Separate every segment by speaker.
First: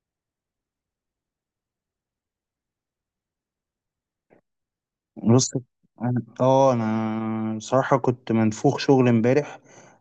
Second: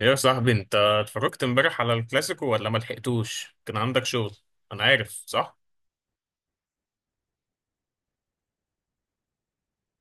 Speaker 1: يا صاحبي انت اتفرجت امبارح على الكلاسيكو ولا ما لحقتوش كان عندك شغل. انا عارف
Speaker 2: بص.
Speaker 1: صح.
Speaker 2: انا اه انا بصراحة كنت منفوخ شغل امبارح.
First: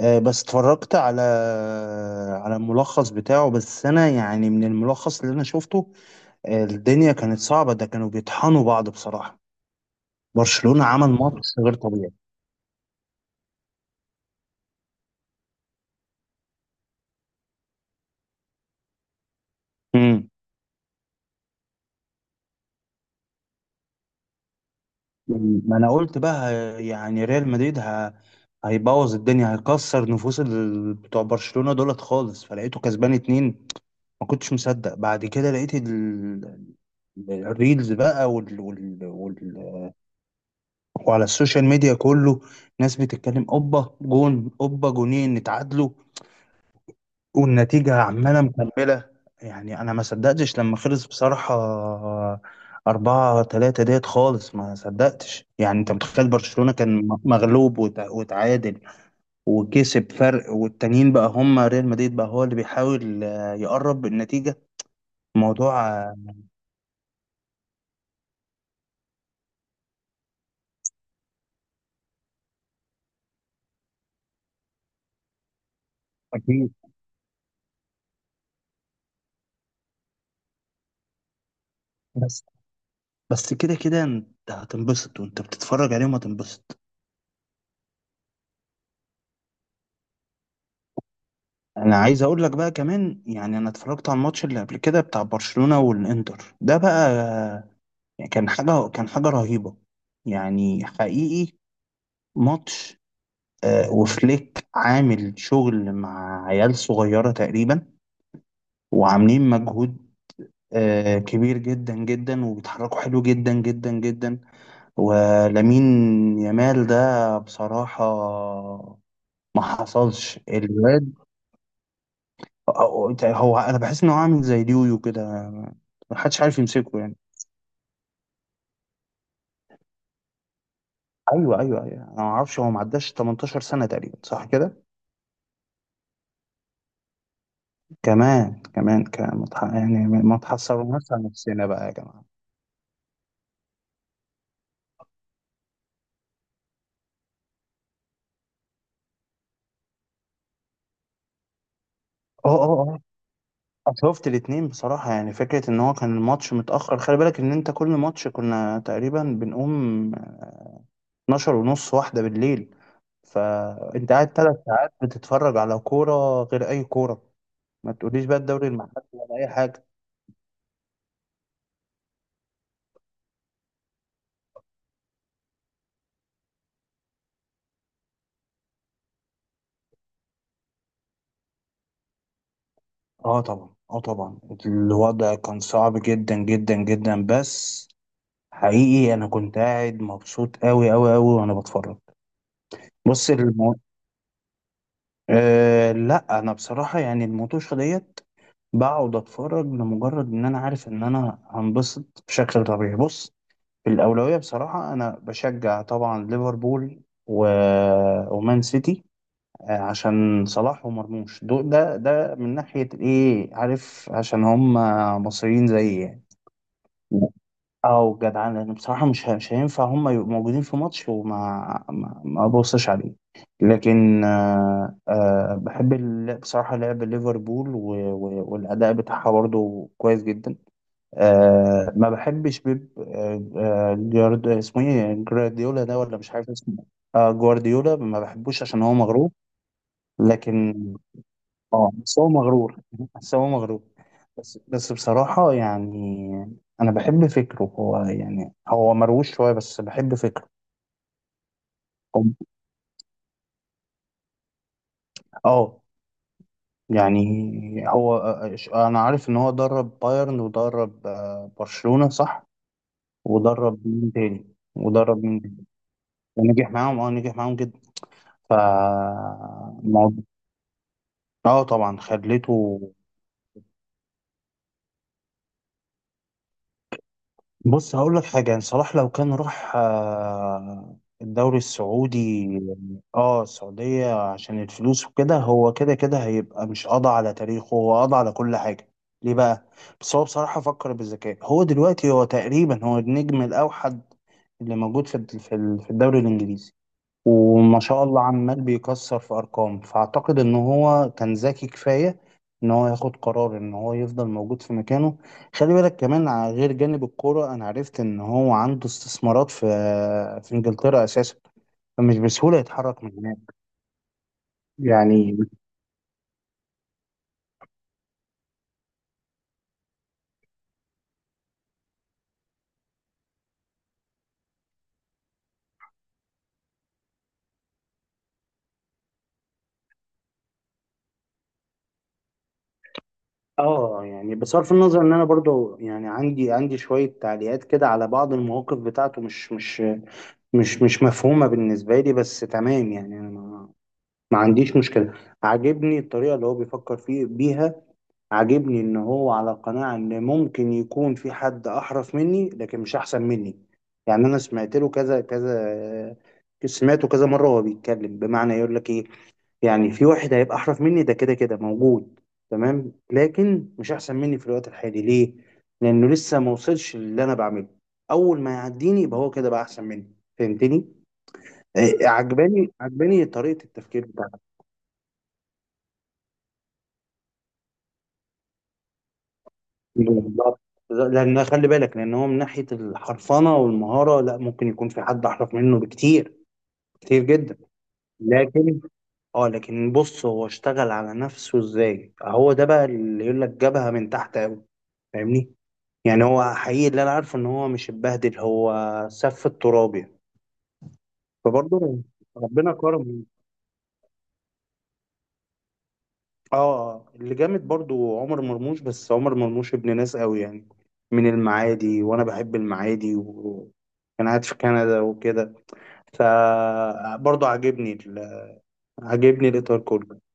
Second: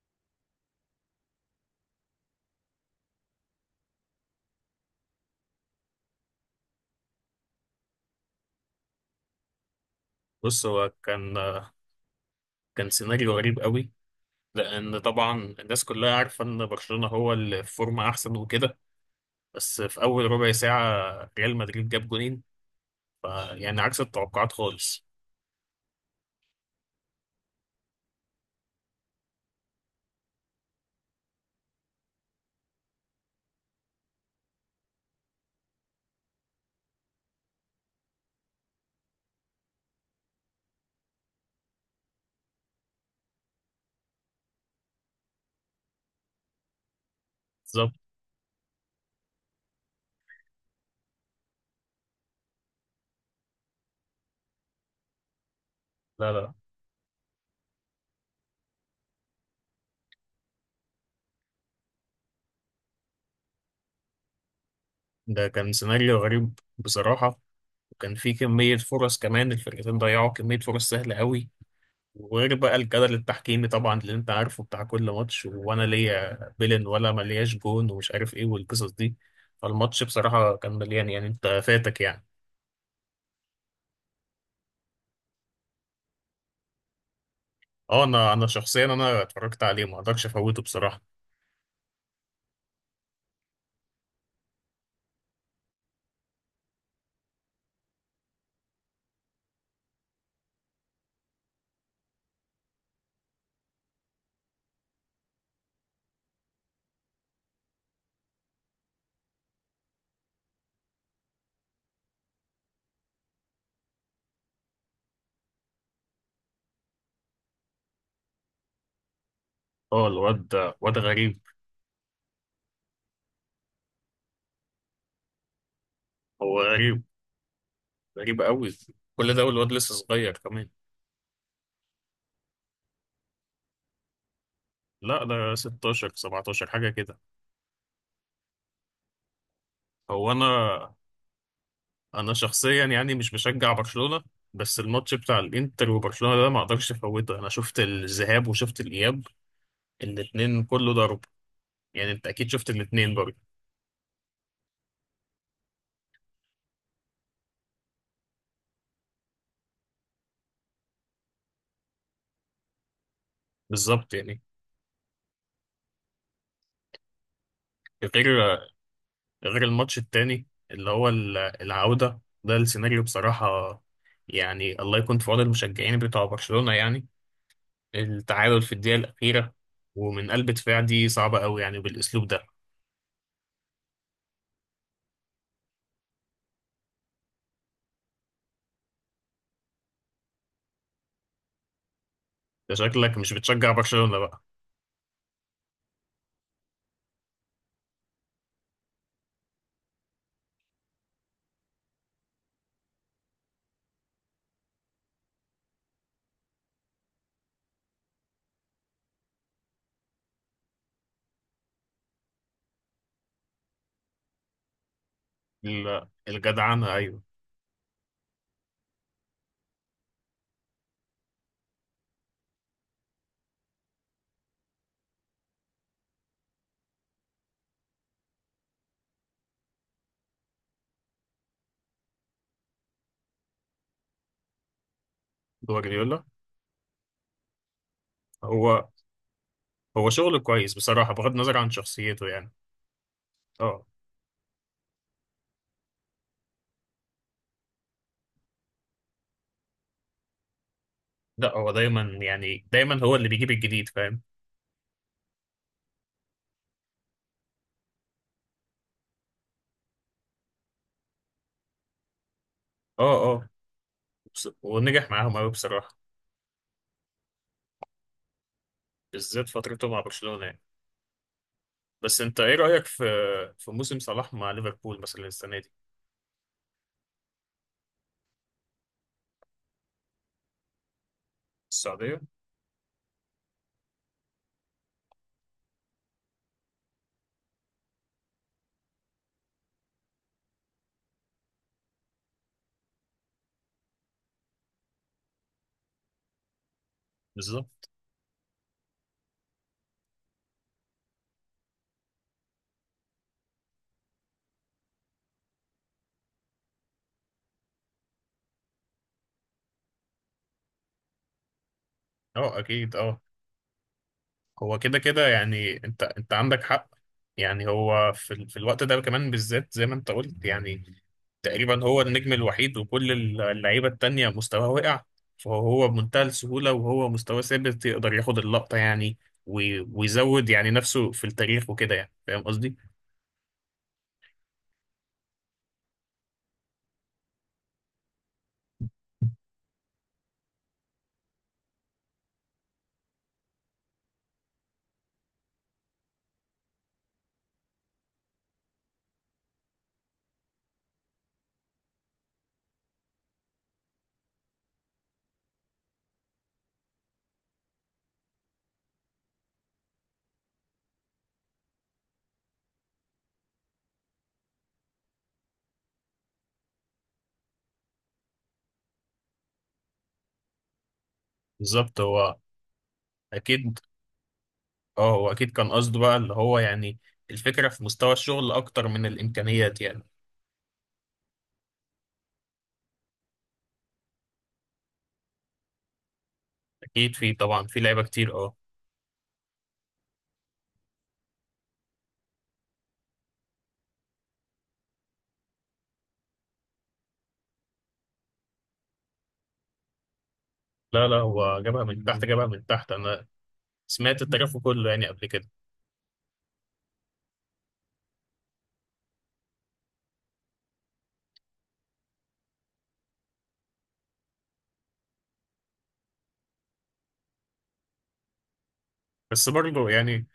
Speaker 2: بس اتفرجت على الملخص بتاعه، بس انا يعني من الملخص اللي انا شفته، الدنيا كانت صعبة، ده كانوا بيطحنوا بعض بصراحة.
Speaker 1: بص
Speaker 2: برشلونة
Speaker 1: هو
Speaker 2: عمل
Speaker 1: كان
Speaker 2: ماتش غير طبيعي.
Speaker 1: كان سيناريو غريب قوي. لان طبعا الناس كلها عارفه ان برشلونه هو اللي في فورمه احسن وكده. بس في اول
Speaker 2: امم.
Speaker 1: ربع ساعه ريال مدريد جاب جولين، يعني عكس التوقعات خالص.
Speaker 2: ما انا قلت بقى ه- يعني ريال مدريد هيبوظ الدنيا، هيكسر نفوس بتوع برشلونة دولت خالص، فلقيته كسبان اتنين. ما كنتش مصدق. بعد كده لقيت الريلز بقى وال... وال... وال... وعلى السوشيال ميديا كله ناس بتتكلم، اوبا جون اوبا جونين، نتعادلوا
Speaker 1: بالظبط.
Speaker 2: والنتيجة عمالة مكملة. يعني أنا ما صدقتش لما خلص بصراحة. أربعة تلاتة ديت خالص، ما صدقتش. يعني أنت متخيل
Speaker 1: لا لا،
Speaker 2: برشلونة كان مغلوب وتعادل وكسب فرق، والتانيين بقى هم ريال مدريد بقى هو اللي بيحاول يقرب النتيجة.
Speaker 1: ده كان
Speaker 2: موضوع.
Speaker 1: سيناريو غريب بصراحه. وكان في كميه فرص، كمان الفرقتين ضيعوا كميه فرص سهله قوي. وغير بقى الجدل التحكيمي طبعا اللي انت عارفه بتاع كل ماتش، وانا ليا
Speaker 2: أكيد.
Speaker 1: بيلن ولا ملياش جون ومش عارف ايه والقصص دي. فالماتش بصراحة كان مليان، يعني انت فاتك يعني.
Speaker 2: بس بس كده كده انت هتنبسط، وانت بتتفرج عليهم هتنبسط.
Speaker 1: اه، انا شخصيا انا اتفرجت عليه، ما اقدرش افوته بصراحة.
Speaker 2: انا عايز اقول لك بقى كمان، يعني انا اتفرجت على الماتش اللي قبل كده بتاع برشلونة والانتر ده بقى، يعني كان حاجة رهيبة. يعني حقيقي، ماتش وفليك عامل شغل مع عيال صغيرة تقريبا، وعاملين مجهود كبير جدا جدا، وبيتحركوا حلو جدا جدا جدا. ولامين يامال ده بصراحة، ما
Speaker 1: اه
Speaker 2: حصلش
Speaker 1: الواد واد
Speaker 2: الواد.
Speaker 1: غريب.
Speaker 2: هو انا بحس انه عامل زي اليويو كده، ما حدش عارف
Speaker 1: هو
Speaker 2: يمسكه
Speaker 1: غريب،
Speaker 2: يعني.
Speaker 1: غريب قوي. كل ده والواد لسه صغير كمان.
Speaker 2: ايوه ايوه ايوه، انا ما اعرفش، هو ما عداش 18 سنه تقريبا صح كده؟
Speaker 1: لا ده 16 17 حاجة كده.
Speaker 2: كمان كمان كمان، يعني
Speaker 1: هو
Speaker 2: ما
Speaker 1: انا،
Speaker 2: تحصرناش على نفسنا بقى يا جماعه.
Speaker 1: انا شخصيا يعني مش بشجع برشلونة. بس الماتش بتاع الانتر وبرشلونة ده ما اقدرش افوته، انا شفت الذهاب وشفت الاياب. الاتنين كله ضرب. يعني انت اكيد
Speaker 2: اه
Speaker 1: شفت
Speaker 2: اه
Speaker 1: الاتنين برضه.
Speaker 2: اه، شفت الاتنين بصراحة. يعني فكرة ان هو كان الماتش متأخر، خلي بالك ان انت كل ماتش كنا تقريبا بنقوم 12 ونص، واحدة بالليل، فانت
Speaker 1: بالظبط
Speaker 2: قاعد
Speaker 1: يعني.
Speaker 2: تلات ساعات بتتفرج على كورة غير اي كورة. ما تقوليش بقى الدوري
Speaker 1: غير،
Speaker 2: المحلي ولا اي
Speaker 1: غير
Speaker 2: حاجة.
Speaker 1: الماتش التاني اللي هو العودة ده، السيناريو بصراحة يعني الله يكون في عون المشجعين بتوع برشلونة يعني. التعادل في الدقيقة الأخيرة ومن قلب دفاع، دي صعبة قوي يعني بالأسلوب ده.
Speaker 2: اه طبعا، اه طبعا. الوضع كان صعب جدا جدا جدا، بس حقيقي انا كنت قاعد مبسوط قوي قوي قوي وانا بتفرج.
Speaker 1: ده شكلك
Speaker 2: بص
Speaker 1: مش بتشجع
Speaker 2: المو...
Speaker 1: برشلونة بقى.
Speaker 2: لا، انا بصراحة يعني الموتوشة ديت، بقعد اتفرج لمجرد ان انا عارف ان انا هنبسط بشكل طبيعي. بص، في الاولوية بصراحة انا بشجع طبعا ليفربول و... ومان سيتي، عشان صلاح ومرموش دول، ده من ناحية الايه، عارف، عشان هم مصريين زيي يعني.
Speaker 1: الجدعنة أيوه.
Speaker 2: او جدعان، لان بصراحه مش هينفع هم يبقوا موجودين في ماتش وما ما, ما ابصش عليه. لكن بحب بصراحه لعب ليفربول و- و- والاداء بتاعها برضه كويس جدا. ما بحبش بيب، اسمه ايه، جوارديولا ده، ولا
Speaker 1: جوارديولا.
Speaker 2: مش عارف اسمه؟ جوارديولا ما بحبوش عشان
Speaker 1: هو،
Speaker 2: هو مغرور.
Speaker 1: هو شغل كويس
Speaker 2: لكن
Speaker 1: بصراحة بغض النظر عن
Speaker 2: اه بس
Speaker 1: شخصيته
Speaker 2: هو
Speaker 1: يعني.
Speaker 2: مغرور بس هو مغرور.
Speaker 1: اه.
Speaker 2: بس بصراحة، يعني أنا بحب فكره، هو يعني هو مروش شوية بس بحب فكره.
Speaker 1: لا هو دايما،
Speaker 2: هو-
Speaker 1: يعني دايما هو اللي بيجيب الجديد فاهم.
Speaker 2: اه يعني هو، أنا عارف إن هو درب بايرن، ودرب برشلونة صح.
Speaker 1: اه. آه.
Speaker 2: ودرب مين تاني؟
Speaker 1: ونجح
Speaker 2: ودرب
Speaker 1: معاهم
Speaker 2: مين
Speaker 1: قوي
Speaker 2: تاني؟
Speaker 1: بصراحة.
Speaker 2: ونجح معاهم، نجح معاهم جدا. ف
Speaker 1: بالذات فترته مع
Speaker 2: الموضوع-
Speaker 1: برشلونة يعني.
Speaker 2: اه طبعا،
Speaker 1: بس انت ايه
Speaker 2: خليته.
Speaker 1: رأيك في، في موسم صلاح مع ليفربول مثلا السنة دي؟
Speaker 2: بص هقول لك حاجة، يعني صلاح لو كان راح الدوري
Speaker 1: السعودية.
Speaker 2: السعودي. اه، السعودية عشان الفلوس وكده، هو كده كده هيبقى، مش قضى على تاريخه، هو قضى على كل حاجة. ليه بقى؟ بس هو بصراحة فكر بالذكاء، هو دلوقتي هو تقريبا هو النجم الأوحد اللي موجود في في الدوري الإنجليزي، وما
Speaker 1: بالظبط.
Speaker 2: شاء الله عمال بيكسر في ارقام، فاعتقد ان هو كان ذكي كفايه ان هو ياخد قرار ان هو يفضل موجود في مكانه. خلي بالك كمان على غير جانب الكوره، انا عرفت ان هو عنده استثمارات في انجلترا اساسا، فمش
Speaker 1: اه
Speaker 2: بسهوله
Speaker 1: اكيد
Speaker 2: يتحرك من
Speaker 1: اه.
Speaker 2: هناك
Speaker 1: هو كده كده،
Speaker 2: يعني.
Speaker 1: يعني انت، انت عندك حق. يعني هو في في الوقت ده كمان بالذات، زي ما انت قلت يعني تقريبا هو النجم الوحيد، وكل اللعيبة التانية مستواه وقع. فهو بمنتهى السهولة وهو مستواه ثابت يقدر ياخد اللقطة يعني. ويزود يعني نفسه في التاريخ وكده، يعني فاهم قصدي؟
Speaker 2: اه يعني بصرف النظر ان انا برضو يعني عندي شويه تعليقات كده على بعض المواقف بتاعته مش مفهومه بالنسبه لي، بس تمام يعني انا ما عنديش مشكلة. عاجبني الطريقة اللي هو بيفكر فيه بيها، عاجبني ان هو على قناعة ان ممكن يكون في حد احرف مني لكن مش احسن مني. يعني انا سمعت له كذا كذا، سمعته كذا مرة وهو بيتكلم، بمعنى يقول لك ايه؟ يعني في واحد هيبقى احرف مني ده كده كده موجود، تمام، لكن مش احسن مني في الوقت الحالي ليه؟ لانه لسه ما وصلش للي انا بعمله. اول ما يعديني يبقى هو كده بقى احسن مني، فهمتني؟
Speaker 1: بالظبط
Speaker 2: إيه،
Speaker 1: هو.
Speaker 2: عجباني طريقة
Speaker 1: أكيد.
Speaker 2: التفكير بتاعته.
Speaker 1: اه هو اكيد كان قصده بقى اللي هو يعني الفكره في مستوى الشغل اكتر من الامكانيات يعني.
Speaker 2: بالظبط، لان خلي بالك لان هو من ناحيه الحرفنه والمهاره، لا ممكن يكون في حد احرف منه بكتير.
Speaker 1: اكيد،
Speaker 2: كتير
Speaker 1: في
Speaker 2: جدا.
Speaker 1: طبعا في لعيبه كتير اه.
Speaker 2: لكن بص هو اشتغل على نفسه ازاي، هو ده بقى اللي يقول لك جابها من تحت قوي. فاهمني؟ يعني هو حقيقي اللي انا عارفه ان هو مش اتبهدل، هو سف التراب يعني.
Speaker 1: لا لا، هو جابها
Speaker 2: فبرضه
Speaker 1: من تحت، جابها من
Speaker 2: ربنا
Speaker 1: تحت،
Speaker 2: كرمه.
Speaker 1: انا سمعت التاريخ كله يعني قبل كده.
Speaker 2: اه، اللي جامد برضه عمر مرموش، بس عمر مرموش ابن ناس قوي يعني، من المعادي، وانا بحب المعادي، وكان قاعد في كندا وكده. فبرضه
Speaker 1: بس
Speaker 2: عاجبني الاطار
Speaker 1: برضه
Speaker 2: كله.
Speaker 1: يعني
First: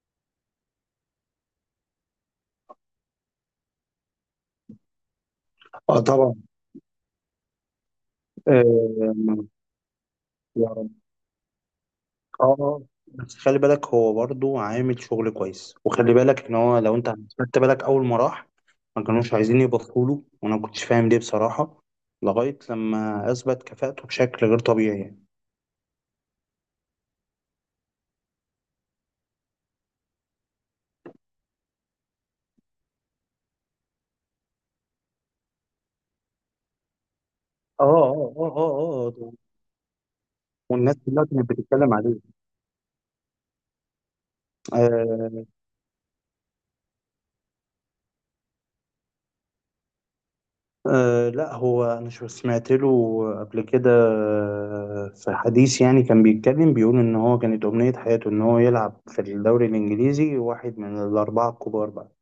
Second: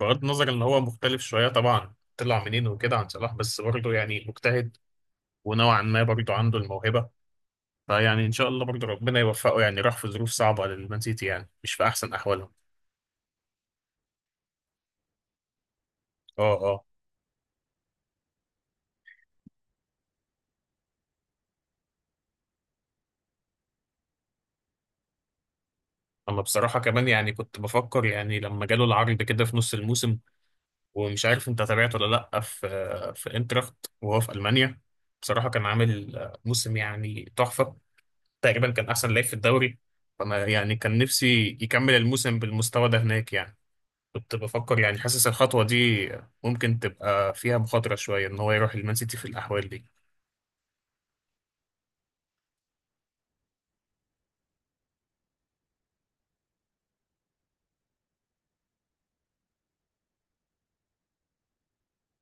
Speaker 1: بغض النظر ان هو مختلف شويه طبعا طلع منين وكده عن صلاح، بس برضه يعني مجتهد. ونوعا
Speaker 2: اه
Speaker 1: ما برضه
Speaker 2: طبعا.
Speaker 1: عنده الموهبه. فيعني ان شاء الله برضه ربنا
Speaker 2: آه،
Speaker 1: يوفقه، يعني راح في ظروف صعبه
Speaker 2: يا رب.
Speaker 1: للمان سيتي يعني مش في احسن احوالهم.
Speaker 2: اه، بس خلي بالك هو برضه عامل شغل كويس. وخلي
Speaker 1: اه
Speaker 2: بالك ان هو،
Speaker 1: اه.
Speaker 2: لو انت خدت بالك اول ما راح، ما كانوش عايزين يبطلوا له، وانا ما كنتش فاهم ليه بصراحة، لغاية لما اثبت كفاءته بشكل غير طبيعي يعني.
Speaker 1: انا بصراحه كمان يعني كنت بفكر يعني لما جاله العرض كده في نص الموسم، ومش عارف انت تابعته ولا لا، في، في انتراخت وهو في المانيا، بصراحه كان عامل موسم يعني تحفه.
Speaker 2: اه اه اه
Speaker 1: تقريبا كان
Speaker 2: اه
Speaker 1: احسن لعيب في
Speaker 2: اه،
Speaker 1: الدوري. فانا يعني
Speaker 2: والناس
Speaker 1: كان
Speaker 2: كلها كانت
Speaker 1: نفسي
Speaker 2: بتتكلم
Speaker 1: يكمل الموسم بالمستوى ده هناك يعني. كنت بفكر يعني
Speaker 2: عليه.
Speaker 1: حاسس الخطوه دي ممكن تبقى فيها مخاطره شويه ان هو يروح المان سيتي في الاحوال دي.
Speaker 2: أه لا، هو انا سمعت له قبل كده في حديث، يعني كان بيتكلم بيقول ان هو كانت امنية حياته ان هو يلعب في الدوري الانجليزي، واحد من الاربعة الكبار بقى،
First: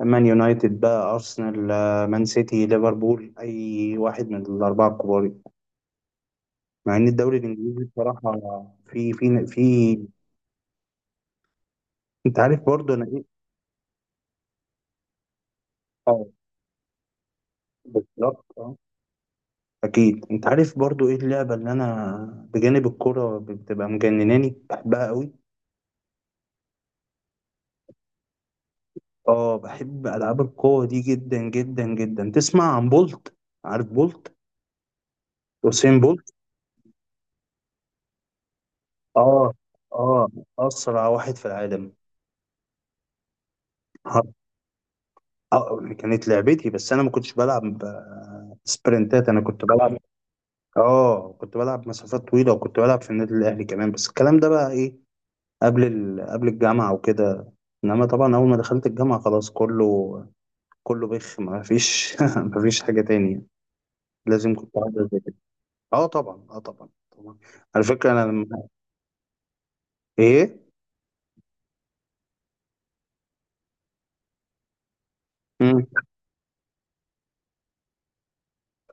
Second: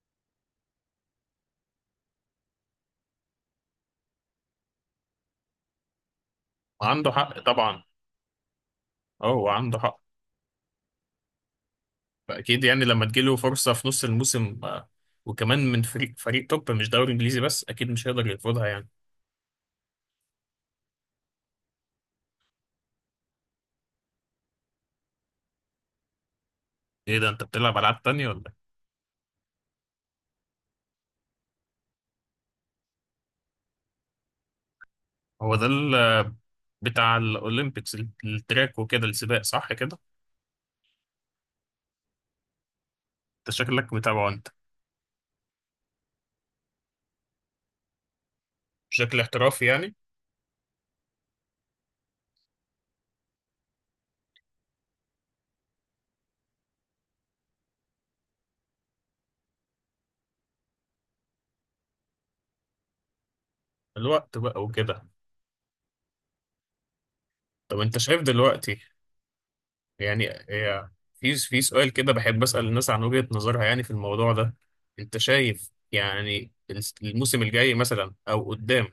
Speaker 2: مان يونايتد بقى، ارسنال، مان سيتي، ليفربول، اي واحد من الاربعة الكبار. مع ان
Speaker 1: وعنده
Speaker 2: الدوري
Speaker 1: حق طبعا.
Speaker 2: الانجليزي بصراحة، في
Speaker 1: اه
Speaker 2: في
Speaker 1: هو
Speaker 2: في
Speaker 1: عنده حق.
Speaker 2: انت عارف
Speaker 1: فاكيد يعني
Speaker 2: برضه
Speaker 1: لما
Speaker 2: انا ايه.
Speaker 1: تجيله فرصه في نص الموسم، وكمان من فريق،
Speaker 2: اه
Speaker 1: فريق توب مش دوري انجليزي بس، اكيد مش هيقدر
Speaker 2: بالظبط
Speaker 1: يرفضها
Speaker 2: اه.
Speaker 1: يعني.
Speaker 2: اكيد انت عارف برضه ايه اللعبة اللي انا بجانب الكرة بتبقى مجنناني، بحبها قوي.
Speaker 1: ايه ده انت بتلعب العاب تانية ولا؟
Speaker 2: اه بحب العاب القوه دي جدا جدا جدا. تسمع عن بولت؟ عارف بولت؟
Speaker 1: هو ده
Speaker 2: يوسين بولت؟
Speaker 1: بتاع الأولمبيكس، التراك وكده، السباق
Speaker 2: اه
Speaker 1: صح كده؟
Speaker 2: اه، اسرع واحد في العالم.
Speaker 1: أنت شكلك
Speaker 2: ح-
Speaker 1: متابعه أنت.
Speaker 2: كانت لعبتي، بس انا ما كنتش بلعب
Speaker 1: بشكل
Speaker 2: سبرنتات. انا كنت
Speaker 1: احترافي يعني.
Speaker 2: بلعب. اه كنت بلعب مسافات طويله، وكنت بلعب في النادي الاهلي كمان، بس الكلام ده بقى ايه، قبل الجامعه وكده. انما طبعا اول ما دخلت الجامعه خلاص، كله بخ، ما فيش ما فيش حاجه تانية.
Speaker 1: الوقت
Speaker 2: لازم
Speaker 1: بقى
Speaker 2: كنت
Speaker 1: وكده.
Speaker 2: أقعد. اه طبعا اه طبعا طبعا.
Speaker 1: طب
Speaker 2: على
Speaker 1: أنت
Speaker 2: فكره
Speaker 1: شايف
Speaker 2: انا لما
Speaker 1: دلوقتي، يعني
Speaker 2: ايه.
Speaker 1: هي، في، في سؤال كده بحب أسأل الناس عن وجهة نظرها يعني في الموضوع ده. أنت شايف
Speaker 2: مم.
Speaker 1: يعني الموسم الجاي مثلا أو قدام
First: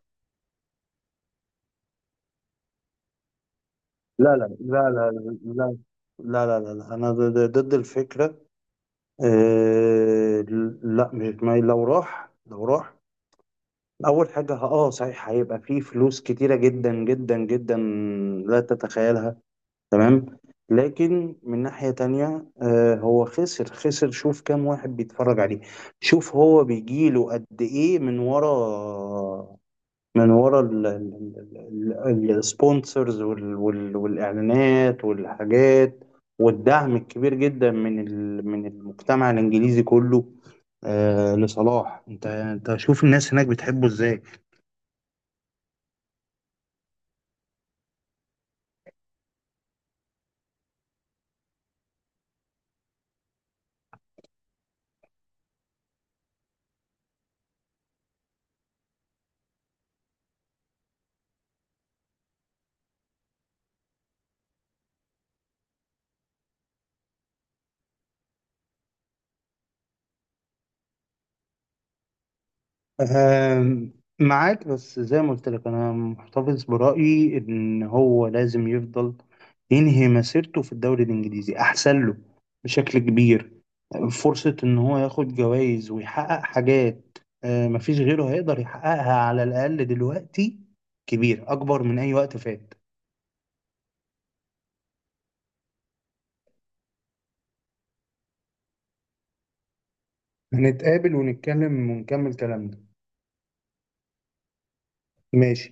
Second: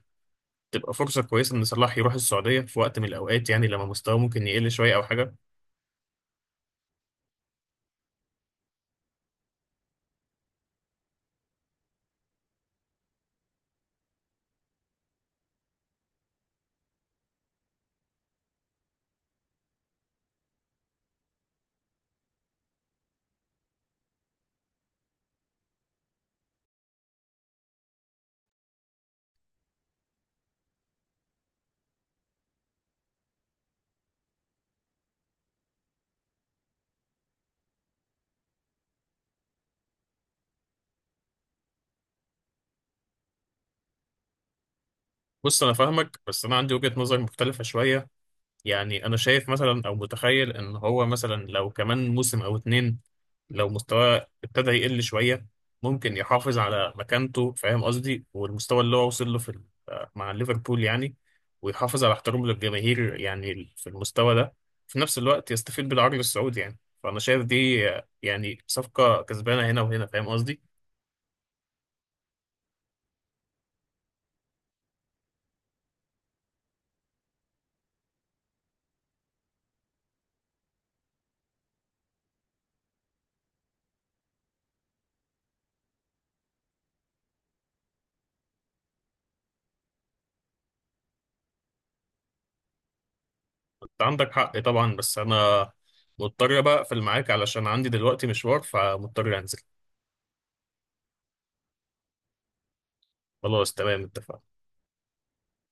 Speaker 1: تبقى فرصة كويسة إن صلاح يروح السعودية في وقت من الأوقات، يعني لما مستواه
Speaker 2: لا
Speaker 1: ممكن
Speaker 2: لا
Speaker 1: يقل
Speaker 2: لا
Speaker 1: شوية أو
Speaker 2: لا
Speaker 1: حاجة؟
Speaker 2: لا لا لا لا لا، انا ضد الفكره. آه لا، مش ما لو راح لو راح، اول حاجه صحيح، هيبقى فيه فلوس كتيره جدا جدا جدا، لا تتخيلها. تمام. لكن من ناحيه تانية، هو خسر، شوف كام واحد بيتفرج عليه. شوف هو بيجيله قد ايه من ورا، من ورا السبونسرز والاعلانات والحاجات، والدعم الكبير جدا من المجتمع الانجليزي كله، لصلاح. انت شوف الناس هناك بتحبه ازاي.
Speaker 1: بص أنا فاهمك، بس أنا عندي وجهة نظر مختلفة شوية. يعني انا شايف مثلا او متخيل ان هو مثلا لو كمان موسم او اتنين لو مستواه ابتدى يقل شوية، ممكن يحافظ على مكانته، فاهم قصدي؟ والمستوى اللي هو وصل له في مع ليفربول يعني. ويحافظ على احترامه للجماهير يعني في المستوى ده، في نفس الوقت يستفيد بالعرض السعودي. يعني فانا شايف دي يعني صفقة كسبانة هنا وهنا، فاهم قصدي؟
Speaker 2: آه معاك، بس زي ما قلت لك انا محتفظ برأيي ان هو لازم يفضل ينهي مسيرته في الدوري الانجليزي، احسن له بشكل كبير. فرصة إن هو ياخد جوائز ويحقق حاجات مفيش غيره هيقدر يحققها، على الأقل دلوقتي، كبير، أكبر من أي وقت فات.
Speaker 1: انت عندك حق طبعا، بس انا مضطر بقى اقفل معاك علشان عندي دلوقتي مشوار، فمضطر انزل.
Speaker 2: هنتقابل ونتكلم ونكمل كلامنا.
Speaker 1: خلاص تمام اتفقنا.
Speaker 2: ماشي.